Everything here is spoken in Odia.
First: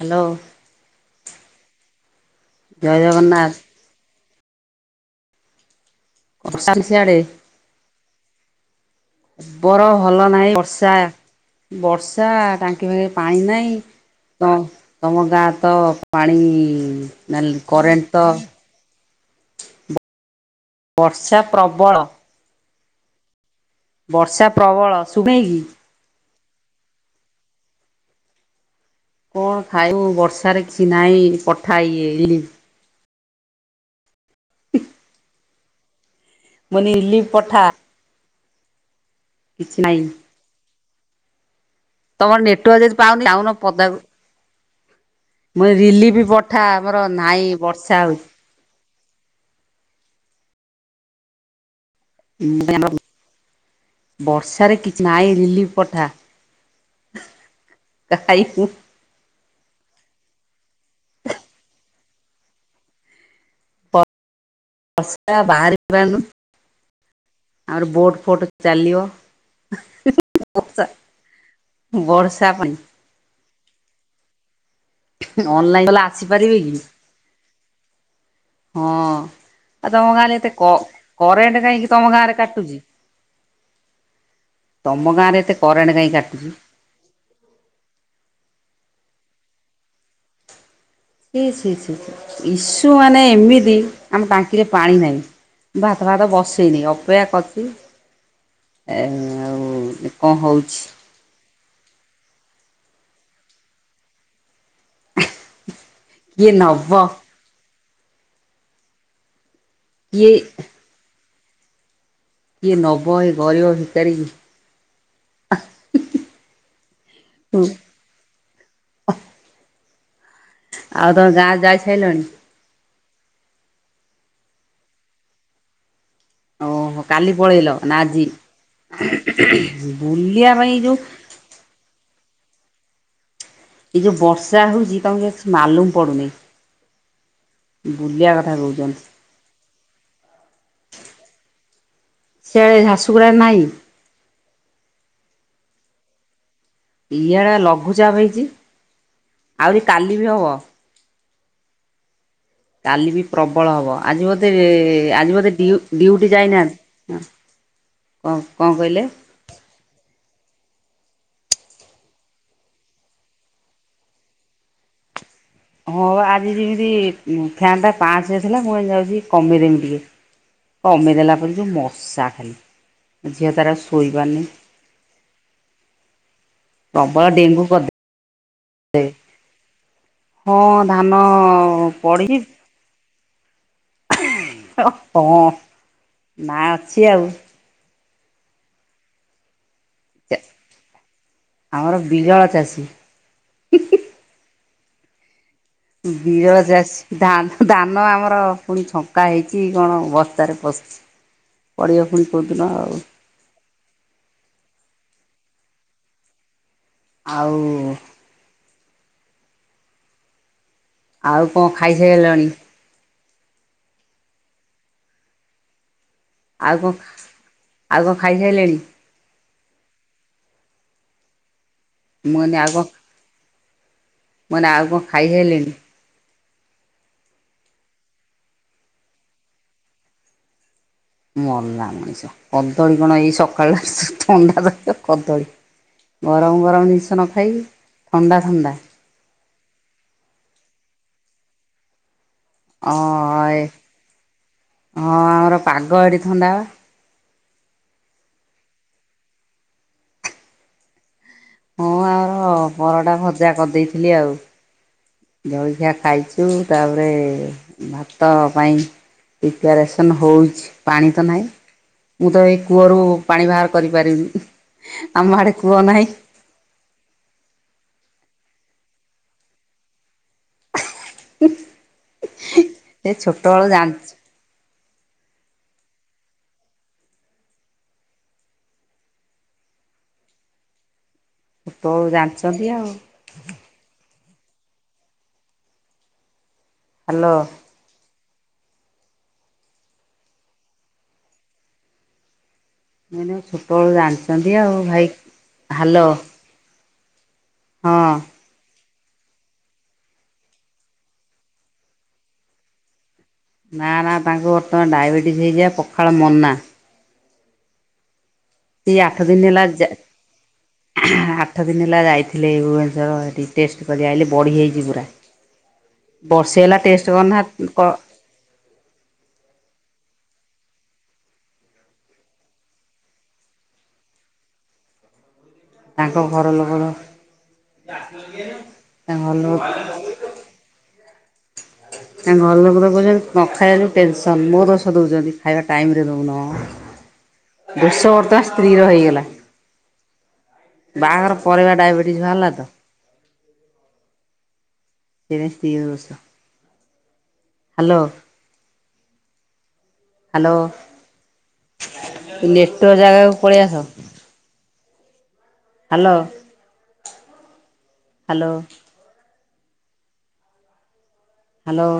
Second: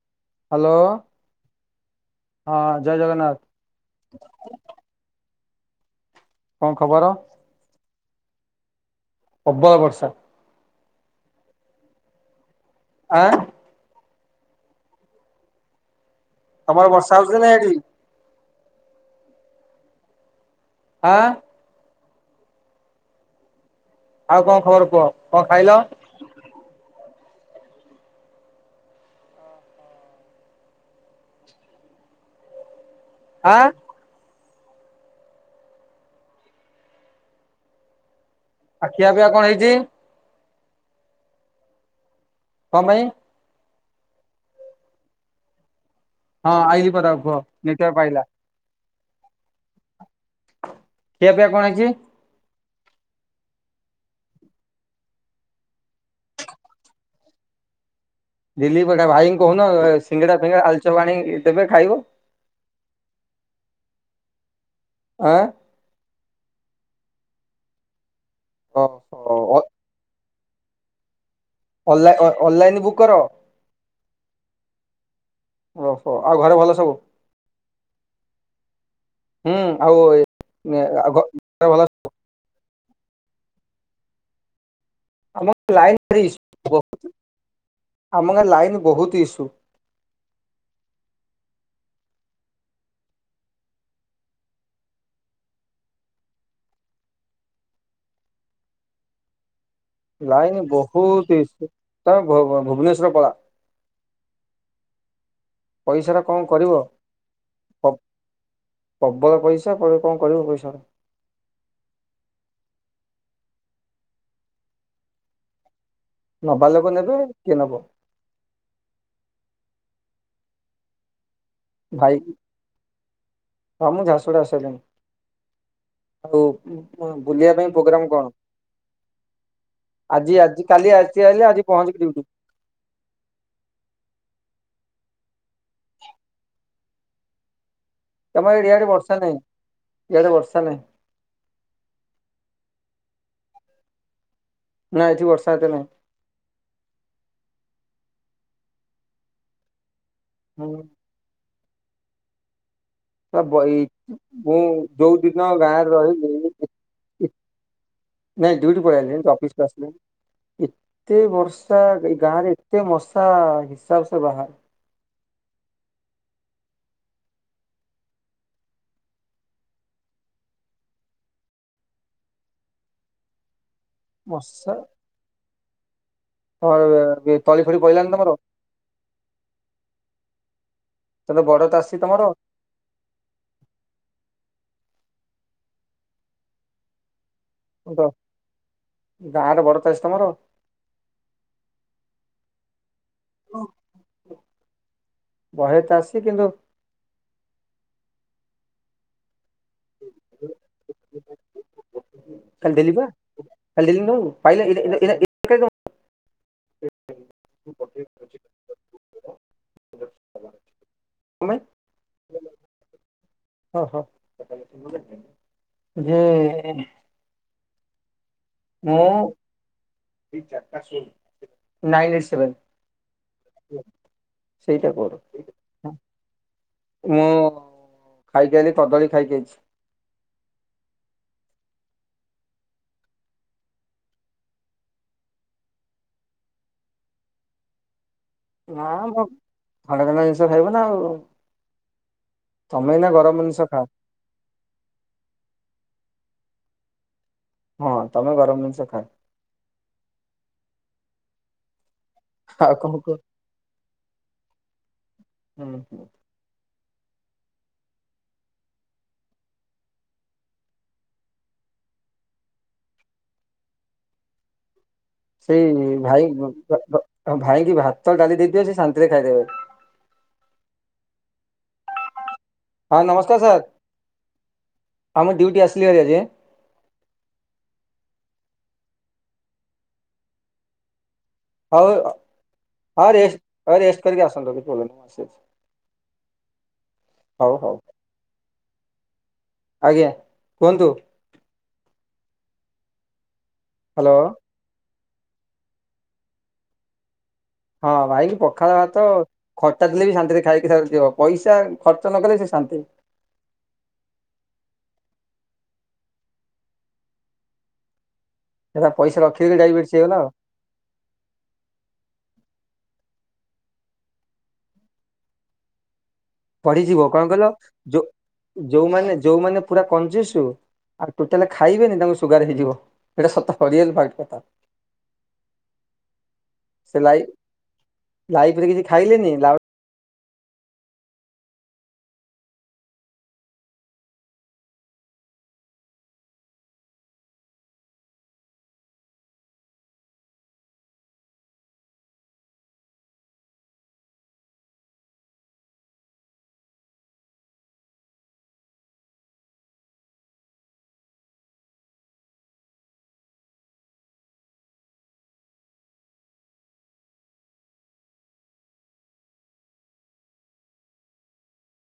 ହ୍ୟାଲୋ। ହ୍ୟାଲୋ ହଁ ଜୟ ଜଗନ୍ନାଥ। [unintelligible] କଣ ଖବର ସିଆଡେ ପ୍ରବଳ ବର ବର୍ଷା ଭଲ ନାହିଁ ବର୍ଷା ବର୍ଷା ଟାଙ୍କ ରେ ବି ଆଁ ପାଣି ନାହିଁ ତ ତମ ଗାଁ ତ ପାଣି ତମର ବର୍ଷା ହଉଛି ନା ନାଲ୍ ଏଠି କରେଣ୍ଟ ତ ଆଁ ବର୍ଷା ପ୍ରବଳ। ଆଉ ବର୍ଷା କଣ ଖବର ପ୍ରବଳ କୁହ କଣ ଶୁଣେଇକି ଖାଇଲ। କଣ ଖାଇବୁ ବର୍ଷାରେ କିଛି ନାହିଁ ପଠା ଇଏ ରିଲି ହଁ। [inaudible] ମୁଁ କନି ଲିଲିପ୍ ପଠା। ଆ ଖିଆ ପିଇଆ କଣ ହେଇଚି। କିଛି ନାହିଁ ତମର କଣ ନେଟୱାର୍କ ଯଦି ପାଇଁ ପାଉନି ଯାଉ ନ ପଦାକୁ। ମୁଁ ଇ ରିଲିପି ହଁ ପଠା ଆଇଲି ଆମର ପଦାକୁ କୁହ ନାଇଁ ନେଟୱାର୍କ ବର୍ଷା ପାଇଲା ହୋଉଚି। ଖିଆ ପିଆ କଣ ହେଇଚି। [unintelligible] ବର୍ଷାରେ କିଛି ନାଇଁ ରିଲିଫ ପଠା। [inaudible] [inaudible] ଭାଇଙ୍କୁ କହୁନ ସିଙ୍ଗଡା ଫିଙ୍ଗଡା ଆଳୁ ଚପ ଆଣିକି ଦେବେ ଖାଇବ। ଆଁ [unintelligible] ବାହାରି ପାରୁନୁ ଆମର ବୋଟ ଫୋଟ ଚାଲିିବ ଓହୋ [unintelligible] ଅନ୍ଲାଇ ଅନଲାଇନ୍ ବୁକ୍ କର। ଅନଲାଇନ ଲେ ଓହୋ ଆଉ ଘରେ ଆସିପାରିବେ ଭଲ କି? ସବୁ ହଁ ହୁଁ ଆ ଆଉ ତମ ଗାଁରେ ଏତେ କ ଆଉ କରେଣ୍ଟ ଘରେ ଭଲ କାହିକି ତମ ଗାଁ ରେ କାଟୁଚି ତମ ଗାଁରେ ଆମ ଏତେ ଲାଇନ କରେଣ୍ଟ କାହିଁ ଭାରି କାଟୁଚି। ଇସୁ ଆମ ଗାଁ ରେ ଲାଇନ୍ ବହୁତି ଇସ୍ୟୁ। ଛି ଛି ଛି ଇସୁ ମାନେ ଏମିତି ଆମ ଟାଙ୍କିରେ ପାଣି ନାହିଁ। ଭାତ ଫାତ ବସେଇନି। ଅପେକ୍ଷା କରିଚି ଏ ଆଉ କଣ ଲାଇନି ହଉଛି। ବହୁତି ଇସ୍ୟୁ। ତମେ ଭ ଭୁବନେଶ୍ୱର ପଳା। ପଇସା ରା କଣ କିଏ କରିବ? ନବ ପ୍ ପ୍ରବଳ ପଇସା। [unintelligible] କଣ କିଏ କରିବ ପଇସା ରା? କିଏ ନବ ଏଇ ଗରିବ ଭିକାରି କି। ନବା ଲୋକ ନେବେ କିଏ ନବ। ଆଉ ତମ ଗାଁରେ ଯାଇ ଭାଇ ସାରିଲଣି? ହଁ ମୁଁ ଝାରସୁଗୁଡ଼ା ଆସିସାଇଲିଣି। ଆଉ ଓହୋ କାଲି ବୁଲିବା ପଳେଇଲ ପାଇଁ ନା ପ୍ରୋଗ୍ରାମ ଆଜି କଣ? ଆଜି ବୁଲିବା ଆଜି ପାଇଁ ଯୋଉ କାଲି ଆଜି ଆଇଲି ଆଜି ପହଞ୍ଚିକି ଡ୍ୟୁଟି। ଏ ଯଉ ବର୍ଷା ହଉଚି ତମକୁ କିଛି ମାଲୁମ୍ ପଡ଼ୁନି। ତମ କଥା ଏରିଆ ଆଡେ କହୁଛନ୍ତି। ବର୍ଷା ନାଇଁ। ଇଆଡେ ବର୍ଷା ନାହିଁ। ସିଆଡେ ଝାରସୁଗୁଡ଼ା ରେ ନାହିଁ? ନା ଏଠି ବର୍ଷା ଏତେ ନାହିଁ। ଇଆଡେ ଲଘୁଚାପ ହେଇଚି। ଆହୁରି କାଲି ବି ହବ। ହୁଁ କାଲି ବି ପ୍ରବଳ ହବ [unintelligible] ଆଜି ବୋଧେ ମୁଁ ଯୋଉ ଆଜି ଦିନ ବୋଧେ ଡିଉ ଗାଁରେ ଡ୍ୟୁଟି ଯାଇନାହାନ୍ତି ରହିଲି କଣ ନାଇ କଣ ଡ୍ୟୁଟି ପଳେଇ କହିଲେ? ଆଇଲିଣି [unintelligible] ଅଫିସ କୁ ଆସିଲିଣି। ଏତେ ବର୍ଷା ଏ ଗାଁ ରେ ଏତେ ମଶା ହିସାବ ସେ ବାହାରେ। ହଁ ବା। ଆଜି ଯେମିତି ଫ୍ୟାନ୍ ଟା ପାଞ୍ଚ ରେ ଥିଲା ମୁଁ କହିଲି ଯାଉଚି କମେଇଦେବି ଟିକେ କମେଇଦେଲା ପରେ ଯୋଉ ମଶା ଖାଲି। ଝିଅ ତାର ଶୋଇପାରୁନି। ମଶା ପ୍ରବଳ [unintelligible] ଡେଙ୍ଗୁ ତଳି ଫଳି କରିଦେଲା ପଇଲାଣି ତମର? ହଁ ଧାନ ତମର ବଡ ଚାଷୀ ତମର ପଡ଼ିଚି। ହଁ ନା ଅଛି ଆଉ। ଗାଁରେ ବଡ ଚାଷୀ ତମର। ଆମର ବିରଳ ଚାଷୀ। [unintelligible] ବହେ ଚାଷୀ କିନ୍ତୁ ବିରଳ ଚାସ୍ ଧା ଧାନ ଆମର ପୁଣି ଛଙ୍କା ହେଇଚି କଣ ବସ୍ତାରେ ପଶିଚି। ପଡ଼ିବ ପୁଣି। କୋଉଦିନ କାଲି ଦେଲି ଆଉ ପା। କାଲି ଦେଲିନି ତମକୁ ପାଇଲ। [unintelligible] ଆଉ ଆଉ ତମେ କଣ ଖାଇ ସାଇଲଣି? ହ ହ। [unintelligible] ଯେ ଆଉ କଣ ଆଉ କଣ ଖାଇସାଇଲେଣି? [unintelligible] ନାଇନ୍, ଏଇଟ୍, ମୁଁ ସେଭେନ୍। କହିନି ଆଉ କଣ ମୁଁ କହିନି ଆଉ ସେଇଟା କଣ କର। ଖାଇସାରିଲେଣି ହଁ। ମୁଁ ଖାଇକି ଆଇଲି, କଦଳୀ ଖାଇକି ଆଇଚି। ମଲା ମଣିଷ, କଦଳୀ କଣ ଏଇ ସକାଳୁ ଥଣ୍ଡା ଧରିବ କଦଳୀ ଗରମ ଗରମ ଜିନିଷ ନ ଖାଇକି ଥଣ୍ଡା ଥଣ୍ଡା ନାମ ଥଣ୍ଡା ଥଣ୍ଡା ଜିନିଷ ଖାଇବ ନା ଆଉ। ଅ ତମେ ଏଇନା ଗରମ ଏ ଜିନିଷ ଖାଅ। ହଁ ଆମର ପାଗ ଏଠି ଥଣ୍ଡା ବା। ହଁ ତମେ ଗରମ ଜିନିଷ ଖା। ହଁ ଆମର ଆଉ କଣ କୁହ ପରଟା ଭଜା କରିଦେଇଥିଲି ଆଉ। ହୁଁ ଜଳଖିଆ ହୁଁ। ଖାଇଛୁ ତାପରେ ଭାତ ପାଇଁ ପ୍ରିପାରେସନ୍ ହଉଛି ପାଣି ତ ନାହିଁ ମୁଁ ତ ଏଇ କୂଅରୁ ପାଣି ବାହାର କରିପାରିବିନି। ଆମ ଆଡେ କୂଅ ସେଇ ନାହିଁ ଭାଇ ଭାଇ କି ଭାତ ଡାଲି ଦେଇଦିଅ ସେ ଶାନ୍ତିରେ ଖାଇଦେବେ। ହଁ ଏ ନମସ୍କାର ସାର୍ ଛୋଟବେଳୁ ଜାଣିଛୁ ହଁ ମୁଁ ଡ୍ୟୁଟି ଆସଲି ହେରି ଆଜି। ହଉ ଛୋଟବେଳୁ ଜାଣିଛନ୍ତି ଆଉ। ହ ରେ ହଉ ରେଷ୍ଟ ରେଷ୍ଟ କରିକି ଆସନ୍ତୁ କିଛି ପ୍ରୋବ୍ଲେ ନାହିଁ [unintelligible] ହ୍ୟାଲୋ। ହଉ ହଉ ଆଜ୍ଞା କୁହନ୍ତୁ? ଏ ଛୋଟବେଳୁ ହ୍ୟାଲୋ ଜାଣିଛନ୍ତି ଆଉ ଭାଇ ହାଲୋ। ହଁ ଭାଇ କି ପ ପଖାଳ ଭାତ ଖଟା ଥିଲେ ବି ଶାନ୍ତିରେ ଖାଇକି ଖ ଯିବ ପଇସା ଖର୍ଚ୍ଚ ନ କଲେ ସେ ଶାନ୍ତି। ନା ନା ତାଙ୍କୁ ବର୍ତ୍ତମାନ ଡାଇବେଟିସି ହେଇଯାଏ ପଖାଳ ମନା। ସେଟା ଏଇ ପଇସା ଆଠ ଦିନ ରଖିକି ହେଲା ଯା। ଡାଇବେଟିସ୍ ହେଇଗଲା ଆଉ ଆଠ ଦିନ ହେଲା ଯାଇଥିଲେ ଭୁବନେଶ୍ବର ହେଠି ଟେଷ୍ଟ କରିକି ଆଇଲି ବଢି ଯାଇଛି ପୁରା। ବର୍ଷେ ହେଲା ବଢିଯିବ ଟେଷ୍ଟ କଣ କରି କହିଲ ନାହାନ୍ତି କ ଯୋ ଯୋଉମାନେ ଯୋଉମାନେ ପୁରା କଞ୍ଚିସୁ। ଆଉ ଟୋଟାଲି ଖାଇବେନି ତାଙ୍କୁ ସୁଗାର ହେଇଯିବ ସେଇଟା ସତ ରିଅଲ ପାଟ କଥା। ତାଙ୍କ ଘର ଲୋକର ସେ ଲାଇ ଲାଇଫି ରେ କିଛି ତାଙ୍କ ଖାଇଲେନି ଘର ଲୋକ ତାଙ୍କ ଘର ଲୋକ ତ କହୁଛନ୍ତି ନ ଖାଇବା ଯୁ ଟେନସନ୍ ମୋ ଦୋଷ ଦେଉଛନ୍ତି ଖାଇବା ଟାଇମରେ ଦଉନ। ଦୋଷ ବର୍ତ୍ତମାନ ସ୍ତ୍ରୀ ର ହେଇଗଲା। ବାହାଘର ପରେ ବା ଡାଇବେଟିସ୍ ବାହାରୀ ଲା ତ। [unintelligible] ସ୍ତ୍ରୀ ର ଦୋଷ। ହ୍ୟାଲୋ। ହ୍ୟାଲୋ ନେଟୱର୍କ ଜାଗାକୁ ପଳେଇ ଆସ। ହ୍ୟାଲୋ। ହ୍ୟାଲୋ। ହ୍ୟାଲୋ।